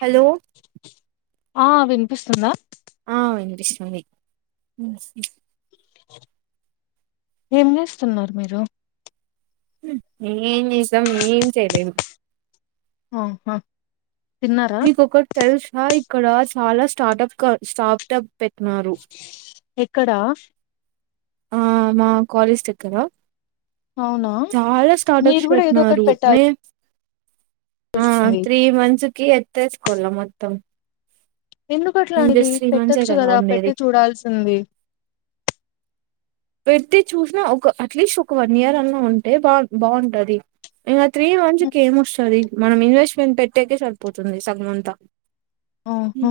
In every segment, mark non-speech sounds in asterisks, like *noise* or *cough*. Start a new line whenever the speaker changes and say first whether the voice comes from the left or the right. right: Hello
left: ఆ వినిపిస్తుందా
right: పిస్తుంది మ్మ్
left: ఏం చేస్తున్నారు మీరు
right: మీ నిసం ఏం చెయ్యలేము
left: ఆహా తిన్నారా
right: మీ కోకట్ తెల్సా ఇ ఇక్కడ చాలా స్టార్ట్ప్ క్ స్టార్ట్ప్
left: ఎక్కడ
right: ఆ మా కాలేజ్ దగ్గర
left: అవునా
right: చాలా
left: మీరు
right: స్టార్టర్స్
left: కూడా ఏదో ఒకటి
right: పెట్టినారు నే ఆ
left: పెట్టాల్సింది
right: త్రీ మంత్స్ కి ఎత్తేస్ కొల్ల మొత్తం
left: ఎందుకట్లా
right: నేను
left: అండి
right: జస్ట్ త్రీ మంత్సే
left: పెట్టొచ్చు కదా
right: ఉండేది
left: పెట్టి చూడాల్సింది
right: పెట్టి చూసినా ఒక అట్లీస్ట్ ఒక వన్ ఇయర్ అన్నా ఉంటే బా బాగుంటది త్రీ మంత్స్
left: హ్మ్.
right: కి ఏం వస్తది మనం ఇన్వెస్ట్ నేను పెట్టేకె సరిపోతుంది సగం అంతా
left: ఆహా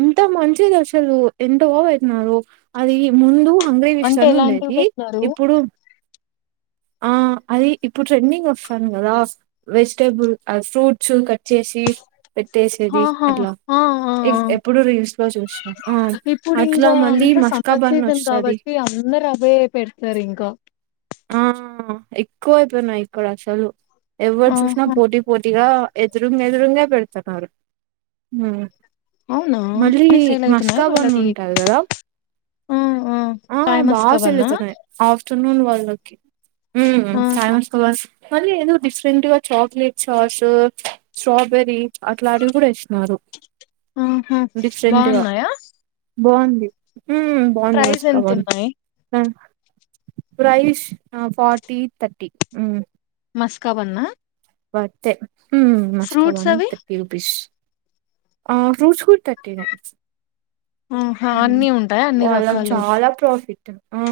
right: ఎంత మంచిది అసలు ఎంత బాగా అవుతున్నారు అది ముందు ఉండేవి
left: అంటే
right: ఇస్తాను అని
left: ఎలాంటివి
right: అన్నాదీ
left: పెట్టినారు
right: ఇప్పుడు ఆ అది ఇప్పుడు ట్రెండింగ్ వస్తాంది కదా వెజిటేబుల్ ఫ్రూట్స్ కట్ చేసి పెట్టేసేది
left: ఆహా
right: అట్లా
left: ఆ ఆ ఆ
right: ఎప్పుడు రీల్స్ లో చూసినా ఆ
left: ఇప్పుడు
right: అట్లా
left: ఇంకా
right: మళ్ళీ
left: అంత సమ్మర్
right: మస్కాబన్
left: సీజన్
right: వస్తది
left: కాబట్టి అందరు అవ్వే పెడతారు ఇంకా
right: ఆ ఎక్కువయిపోయినాయి ఇక్కడ అసలు ఎవ్వరు చూసినా
left: ఆహా
right: పోటీ పోటీగా ఎదురుంగే ఎదురుంగే పెడుతాన్నారు
left: అవునా
right: మళ్ళీ
left: అన్ని సేల్ అయితున్నాయా
right: మస్కాబన్
left: వాళ్ళకి
right: ఉంటారు కదా
left: ఆ
right: ఆ
left: చాయ్
right: బాగా
left: మస్కా
right: సేల్
left: బన్నా
right: అవుతున్నాయి ఆఫ్టా *inaudible* వాళ్ళ ఓకే మ్మ్ హ్మ్ చాయ్
left: ఆహా
right: మస్కాబన్ మరీ ఏదో డిఫరెంట్ గా చాక్లెట్ సాస్ స్ట్రాబెర్రీ అట్లాంటివి కూడా ఇస్తున్నారు
left: ఆహ బాగున్నాయా
right: బావుంది మ్మ్ బాగుంది
left: ప్రైస్
right: కావచ్చు కాబడి
left: ఎంతున్నాయి
right: ప్రైస్ ఆ ఫార్టీ థర్టీ మ్మ్
left: మస్కాబన్నా
right: డాక్టర్ ఉమ్
left: ఫ్రూట్స్
right: మస్కాబన్
left: అవి
right: థర్టీ రూపీస్ ఆ ఫ్రూట్స్ కూడా థర్టీనే
left: ఆహా అన్ని ఉంటాయ అన్ని
right: వాళ్ళకి
left: రకాలు
right: చాలా ప్రాఫిట్. ఆ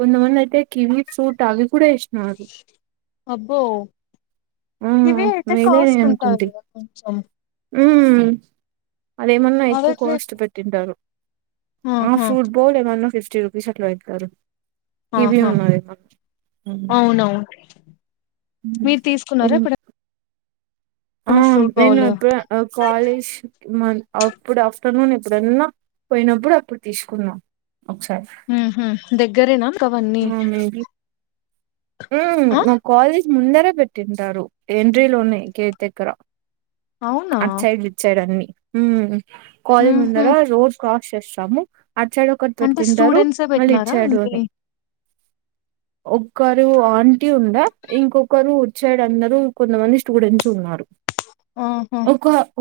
right: కొంతమంది అయితే కివీక్క్ స్ టావి కూడా వేసినారు
left: అబ్బో
right: ఆ!
left: కివి అయితే
right: మేలే
left: కాస్ట్ ఉంటాది
right: అనుకుంటి.
left: కదా కొంచెం
right: హ్మ్ అదేమన్నా ఎక్కువ
left: అవట్లే
right: కాస్ట్ పెట్టింటారు ఆ
left: ఆహా
right: ప్రూట్ బొలేద మినిమం ఫిఫ్టీ రూపీస్ అట్లా చెప్తారు
left: ఆహా అవునవును మీరు తీసుకున్నారా ఇప్పుడు
right: ఆ నేను అప్పుడు కాలేజ్ మ అప్పుడు ఆఫ్టర్నూన్ ఎప్పుడన్నా పోయినప్పుడు అక్కడ తీసుకున్న
left: హుమ్ హు గరెన కవన్నీ
right: హుమ్ మా కాలేజ్ ముందరే పెట్టించారు ఏంట్రీలోనే గేట్ దగ్గరా
left: అవునా
right: అట్ సైడ్ ఇట్ సైడ్ అన్ని హుమ్ కాలేజ్
left: ఉహు
right: ముందర రోడ్ క్రాస్ చేస్తము అట్ సైడ్ ఒకటి
left: అంటే
right: పెట్టింటారు
left: స్టూడెంట్సే
right: మళ్ళీ ఇట్
left: పెట్టినారా
right: సైడ్ ఒ
left: అన్ని
right: ఒక్ ఒకరు ఆంటీ ఉండ ఇంకొకరు ఇట్ సైడ్ అందరు కొంతమంది స్టూడెంట్స్ ఉన్నారు
left: ఆహా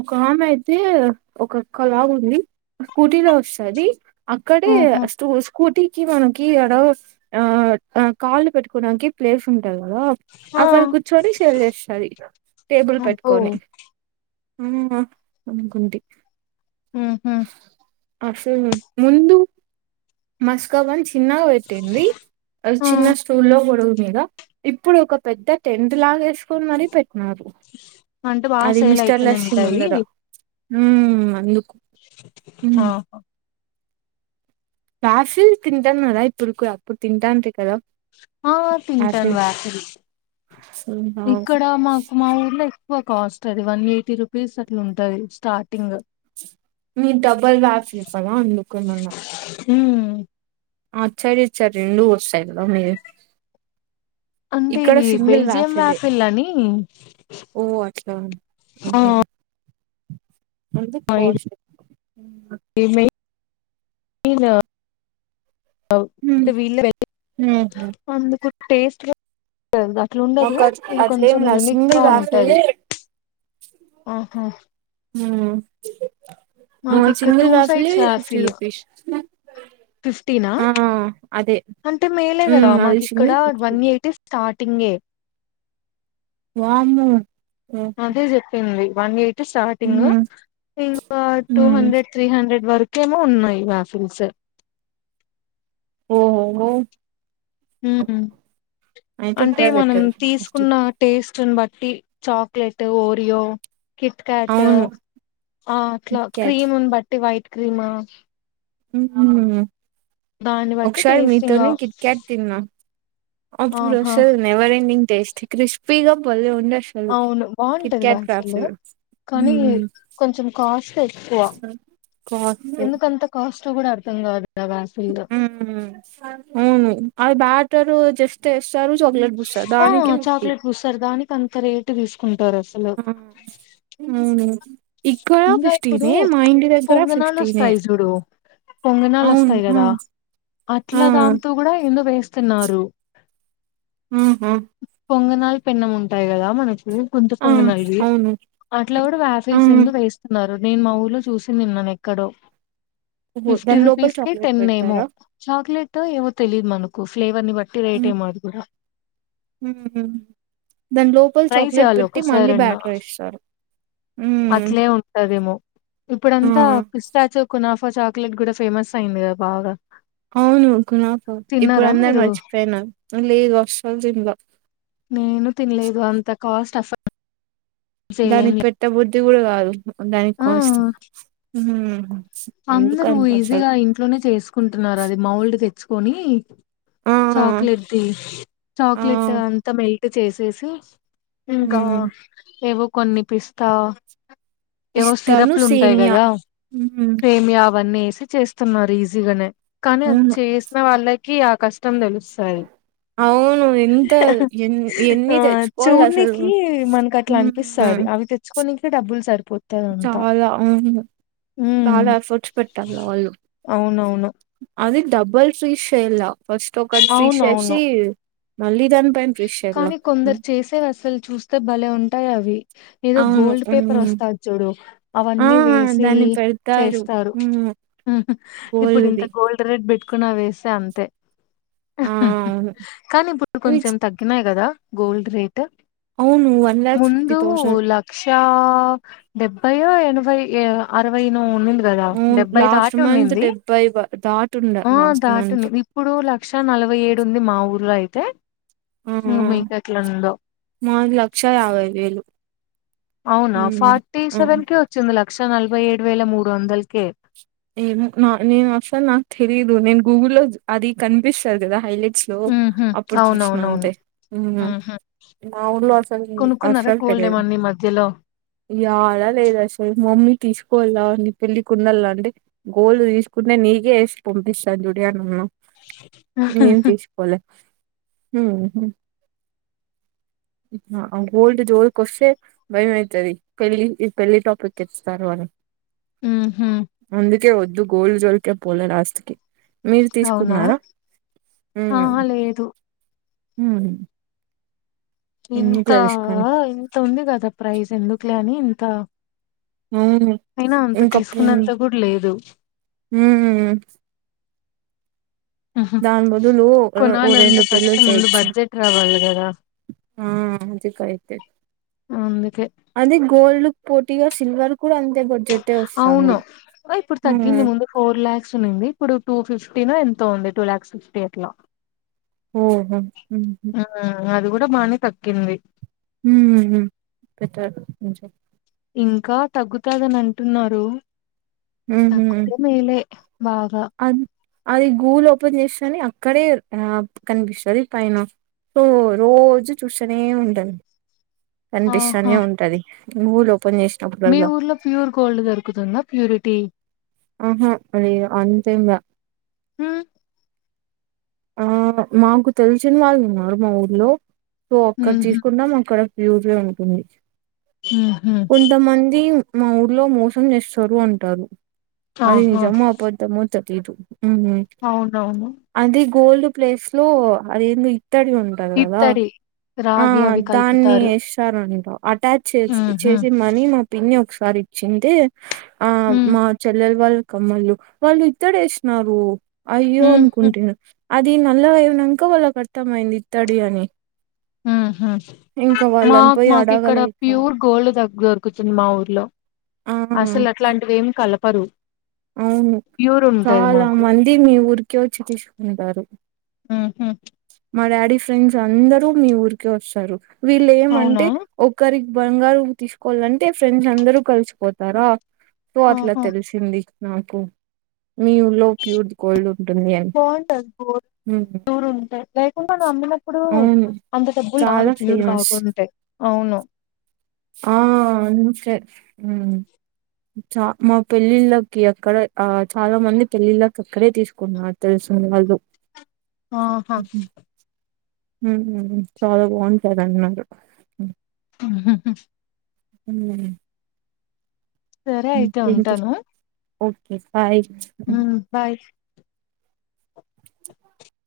right: ఒక ఆమె ఐతే ఒక కలా ఉంది స్కూటీ లో వస్తది అక్కడే
left: ఆహా
right: స్టు స్కూటీ మనకి మనకి ఆడ ఆ కాలు పెట్ కొడానికి ప్లేస్ ది కదా
left: ఆ
right: అక్కడ కూర్చుని సేల్ చేస్తది టేబుల్
left: అబ్బో
right: పెట్టుకొని ఆ అనుకుంటి
left: హు హు
right: అసలు ముందు మస్క మంచ్ చిన్నగా పెట్టింది అది
left: ఆ
right: చిన్న స్టూల్ లో పొడుగు గా ఇప్పుడు ఒక పెద్ద టెంట్ లాగ ఏసుకొని మరి పెట్ కాదు
left: అంటే బాగా
right: అది
left: సేల్
right: మిస్టర్
left: అయితనే
right: లస్సీ
left: ఉంటాయి
right: ముందర హు అందు
left: పాపం
right: రాఫిల్ తింటన్నరా ఇప్పటికీ గూడ అప్పుడు తింటంట్రి కదా
left: ఆ తింటాను
right: ఆపిల్స్
left: ఆఫిల్స్ ఇక్కడ మాకు మా ఊర్లో ఎక్ కాస్ట్ అది వన్ ఎయ్టీ రూపీస్ అట్లుంటది స్టార్టింగే
right: మీర్ డబల్ వాక్స్ చేస్తర్ గా అందుకనన్నా
left: హుమ్
right: ఆ సర ఇ సర రెండు వస్తాయి కద మీ
left: అంటే ఇది బెల్జియం రాఫిల్ అని
right: ఓ అట్లా
left: ఆ
right: అ కోశం
left: తనా వీ వె
right: మ్మ్
left: టేస్ట్ గా అట్లు ఉండదు
right: మాకు
left: ఇది
right: అట్లేం
left: కొంచెం
right: లా
left: యూనిక్ గా
right: సింగిల్
left: ఉంటది.
right: వాఫిలే
left: ఆహ్ హ మాకు
right: మ్మ్
left: ఇక్కడ టూ
right: సింగిల్ వాఫిలే
left: సైడ్స్
right: ఫిఫ్టీ
left: రాసిల్
right: రూపీస్
left: ఫిఫ్టీనా.
right: ఆ అదే
left: అంటే మేలే కదా
right: మ్మ్ అది
left: మాకు ఇక్కడ
right: single fifty
left: one eighty start టీంగే
right: వామ్మో ఓహ్!
left: అదే జెప్పింది. వన్ ఎయిట్ స్టార్టింగ్
right: హ్మ్
left: ఇంకా టూ
right: హ్మ్
left: హండ్రెడ్, త్రీ హండ్రెడ్ వర్క్ కేమో ఉన్నాయి వాసిల్స్
right: ఓహ్ హో
left: ఉహ్
right: అయితే
left: అంటే
right: ఇక్కడ
left: మనం
right: పెట్టారు
left: తీసుకున్న టేస్ట్ని బట్టి టీ చాక్లెట్, ఓరియో కిట్కాట్
right: అవును
left: ఆ అట్లా
right: కిట్ క్యాట్
left: క్రీముని బట్టి వైట్ క్రిమ
right: ఉహ్ హు
left: బట్టి
right: ఒకసారి
left: టేస్టింగ్
right: మీతోనే కిట్క్యాట్ తిన్నా. అప్పుడు
left: ఆహా
right: వస్తది నవర్ ఎడింగ్ టేస్ట్ క్రిస్పీగా భలే ఉంట్
left: అవును బాగుంటది రా అస్సలు. కానీ
right: హ్మ్
left: కొంచెం కాస్ట్ ఎక్కువ ఎందుకంత కాస్ట్ కూడా అర్థం కాదు. ఆ వాసలు
right: ఉహ్ ఉహ్మ్ అవి బాగ్ తారు జస్ట్ టెస్ట్ తరు చాక్లేట్ బుస్సార్ దానికే ఫిఫ్టీ
left: కాంత రేటు తీసుకుంట్
right: ఆహ్ ఉహ్మ్
left: ఇంగా ఇప్పుడు
right: దగ్గర
left: పొంగనాలు
right: ఫిఫ్టీనే
left: వస్తాయి. చూడు పొంగనాలు
right: అవును
left: వస్తాయి
right: ఆ
left: కదా.
right: ఆ
left: అట్లా దాంతో కూడా ఎందొ వేస్త్ తిన్నారు
right: హుం హొ
left: పొంగనాలు పెన్నం ఉంటాయి కదా మనకి గుంత
right: ఆ!
left: పొంగనాలు ఇవి
right: అవును.
left: అట్లా కూడా వ్యా
right: ఆ!
left: వేసు నేను మా ఊలొ చూసి నిన్నా నను ఎక్కడో
right: ఓహో!
left: ఫిఫ్టీ
right: దాని లోపల
left: రూపీస్కే
right: చాక్లేట్
left: టెన్ ఏమో
right: పెడతారా?
left: చాక్లెట్ టో ఏమో తెలిలీదు మనకు ఫ్లే
right: హు ఉం దాని లోపల
left: ట్రై
right: చాక్లేట్
left: చేయాలి
right: పెట్టి మళ్ళీ
left: ఒకసారన్న
right: బ్యాటర్ ఏస్తారు. హ్మ్.
left: అట్లే ఉంటదేమో
right: ఆ!
left: ఇప్పుడంతా ఫిస్టాచ కొ నాఫాస చాక్లెట్ కూడా ఫేమస్ అయింది కదా బాగా
right: అవునుకుణకు ఇప్పుడు
left: తిన్నారా
right: అందరు
left: మీరు
right: మర్చిపోయిన లేదు అసలు తింల
left: నేను తినలేదు అంత కాస్ట్ అసలు
right: దానికి పెట్ట బుద్ధి ఇది కూడా కాదు దానికి కోస్తా హు
left: అందరు ఈజీగా ఇంట్లోనే చేసుకుంటున్నారు అది మౌల్డ్ తెచ్ కొనీ
right: ఆ!
left: చాక్లెట్దిి తిని
right: ఆ!
left: చాక్లెట్ అంతా మే చేసేసి ఇంకా
right: హ్మ్.
left: ఏవో కొన్ని పిస్తా
right: ఇస్తాను సేమ్య
left: సేమ్యా అవన్నీ ఏసీ చేస్తున్నారు ఈజీగానే కానీ అది
right: అవును.
left: చేసిన వాళ్లకి కి ఆ కష్టం తెలుసు సరే
right: అవును. ఎంత ఎన్ ఎన్ని
left: ఆ
right: తెచ్చుకోవాలసలు.
left: చూడ్నికి మనకు అట్లా అనిపిస్తుంది
right: హ్మ్.
left: అవి తెచ్చు కొని ఇంట్లో డబ్బులు సారి
right: చాలా అవును
left: ఉమ్
right: చాలా ఎఫర్ట్స్ పెట్టాల వాళ్ళు
left: అవునవును
right: అది డబల్ ఫ్రీ షెల ఫస్ట్ ఒక ఒకటి తీసేసి
left: అవునవును
right: మళ్ళీ ఇదాని భైన ఫేస్ చేయాలా
left: కానీ కొందరు చేసేవి అసలు చూస్తే భలే ఉంటాయి అవి ఏదో
right: అవును
left: గోల్డ్ పేపర్
right: మ్మ్
left: వస్తాది చూడు
right: ఆ
left: అవన్నీ వేసి
right: దాన్ని పెడతారు
left: చేస్తారు
right: మ్మ్
left: ఇప్పుడు ఇంత
right: గోల్డ్ది
left: గోల్డ్ రేట్ పెట్టు పక్కున వేస్తే అంతే
right: ఆ అవును విజ్
left: కదా గోల్డ్ రేట్
right: అవును one lakh fifty thousand
left: yeah డెబ్బై ఓ ఎనభై అరవైనో ఉనింది కదా
right: అవును
left: డెబ్బై
right: లాస్ట్
left: దాటి
right: మంత్
left: ఉనింది
right: డెబ్బై వ- దాటుండ లాస్ట్
left: దాటి
right: మంత్
left: ఇప్పుడు లక్ష నలభై ఏడు ఉంది మా ఊర్లో అయి తే
right: హ్మ్ హ్మ్ మాది లక్ష యవై వేలు
left: అవునా
right: మ్మ్
left: ఫార్టీ
right: అవును
left: సెవెన్ కి వచ్చిందిలా లక్ష నలభై ఏడు వేల మూడు వందలకే
right: ఏ నా నేను అసలు నాకు తెలియదు నేను గూగుల్లో అది కనిపిస్తది కదా హైలైట్ సో
left: హుహు.
right: అప్పుడు చూసిన అంతే
left: అవునవునవును. హుహు.
right: మా ఊళ్లో అసలు
left: కొనుక్కున్నారా
right: అసలు
left: గోల్డ్
right: తెలియదు
left: ఏమన్నా ఈ మధ్యలో?
right: యాడ లేదు అసలు మమ్మీ తీసుకోలా ని పెళ్ళి కు ఉండళ్లా అండి గోల్డ్ తీసుకుంటే నీకే ఎసి పంపిస్తాను దుడియా అన్ను
left: ఆ
right: హ్మ్ గోల్డ్ జోల్కి వస్తే భయమైతది పెళ్లి పెళ్లి టాపిక్ ఎత్తుతారు అని
left: హ్మ్ హు
right: వద్దే వద్దు గోల్డ్ జోల్కె పోలే లాస్ట్ కి మీరు
left: అవునా!
right: తీసుకున్నారా హ్మ్
left: ఆహా లేదు ఇంత
right: ఎందుకులే రిస్క్ అని
left: ఇంత ఇంతవుంది కదా ప్రైజ్ ఎందుకు లని ఇంత
right: అవును
left: అయినా అంత తీసుకున్నంత కూడా లేదు
right: హ్మ్ హ్మ్
left: ఉహు.
right: దాని బదులు ఓ
left: కొనాలంటే
right: రెండు
left: ఫస్ట్
right: పెళ్లిలు
left: ముందు
right: చేయిచ్చు
left: బడ్జెట్ రావాలి కదా
right: ఆ అదికైతే
left: అందుకే
right: అదే గోల్డ్ పోటీగా సిల్వర్ కూడా అంతే బడ్జెటే
left: అవును
right: వస్తాంది
left: ఇప్పుడు తగ్గింది
right: హ్మ్.
left: ముందు ఫోర్ లాక్స్ ఉనింది ఇప్పుడు టూ ఫిఫ్టీ న ఎంతో ఉంది టూ లాయాక్స్ ఫిఫ్టీ అట్లా
right: ఓహో హ్మ్
left: మాని తక్కింది
right: హ్మ్ బెటర్ కొంచెం
left: ఇంకా తగ్గుతాదని అంటున్నారు
right: హ్మ్
left: తగ్గుతే మేలే బాగా
right: అది అది గూగుల్ ఓపెన్ చేస్తేనే అక్కడే ఆ కనిపిస్తుంది పైన సో రోజు చూస్తూనే ఉంటది
left: ఆహా
right: కనిపిస్తనే ఉంటది మూ లో
left: మీ ఊర్లో ప్యూర్ గోల్డ్ దొరుకుతుందా ప్యూరిటీ
right: ఆహా అది అంతే గా
left: హ్మ్
right: ఆ మాకు తెలిసిన వాళ్ళు ఉన్నారు మా ఊర్లో సో అక్కడ
left: ఉహు
right: తీసుకున్నాం అక్కడ యూజే ఉనుకుంది
left: ఉహు
right: కొంతమంది మా ఊర్లో మోసం చేస్తారు అంటారు అది
left: ఆహా
right: నిజమో అబద్దమో తేల్ త్రీ టు
left: అవునవును
right: గోల్డ్ ప్లేస్ లో అదేంది ఇత్తడిదుంటది కదా
left: ఇత్తడి
right: ఆ
left: రాగి అవి
right: దాన్ని
left: కలుపుతారు
right: ఎస్తారంట అటాచ్ చేసి
left: ఉహు
right: చేసి మనీ మా పిన్ని ఒక సారి ఇచ్చింటే ఆ మా చెల్లెలు వాళ్ళు కమ్మళ్లు వాళ్ళు ఇత్తడి ఏసినారు అయ్యో
left: ఉహు
right: అనుకుంటిన అది నల్లగా అయినంక వాళ్ళకు అర్థంమైంది ఇత్తడి అని
left: హ్మ్ హ్మ్
right: ఇంకా వాళ్ళని
left: మాక్
right: పోయి
left: మాకు ఇక్కడ
right: అడగలేక
left: ప్యూర్ గోల్డ్ దగ్గ్ దొరుకుతుంది మా ఊర్లో
right: ఆ
left: అసలు అట్లాంటివి ఏమి కలప్ పరు
right: అవును చాలా
left: మాకు
right: మంది మీ ఊరికి వచ్చి తీసుకుంటారు
left: ఉహు
right: మా డాడీ ఫ్రెండ్స్ అందరూ మీ ఊరికే వస్తారు
left: అవునా
right: వీళ్లేమంటే ఒకరి బంగారం తీసుకోవాలంటే ఫ్రెండ్స్‌ అందరూ కలిసిపోతారా సో అట్లా
left: ఆహా
right: తెలిసింది నాకు మీ ఊలో ప్యూర్ ద కోల్డ్
left: బాగుంటది బ్యూర్ ప్యూర్ ఉంటాయి లేకుండా నమ్మినప్పుడు
right: అవును
left: అంత డబ్బులు కాదు
right: చాలా
left: ప్యూర్
right: ఫేమస్
left: కాకుంటే అవును
right: ఆ అందుకే చ మా పెళ్ళిళ్ళకి అక్కడ ఆ చాలా మంది పెళ్ళిళ్ళకి అక్కడే తీసుకున్నారు తెలిసిన వాళ్ళు.
left: ఆహ
right: మ్మ్ హ్మ్ చాలా బాగుంటాదన్నారు
left: అహ్హ హా
right: హ్మ్
left: సరే అయితే
right: ఇంకేంటి
left: ఉంటను
right: ఓకే హాయ్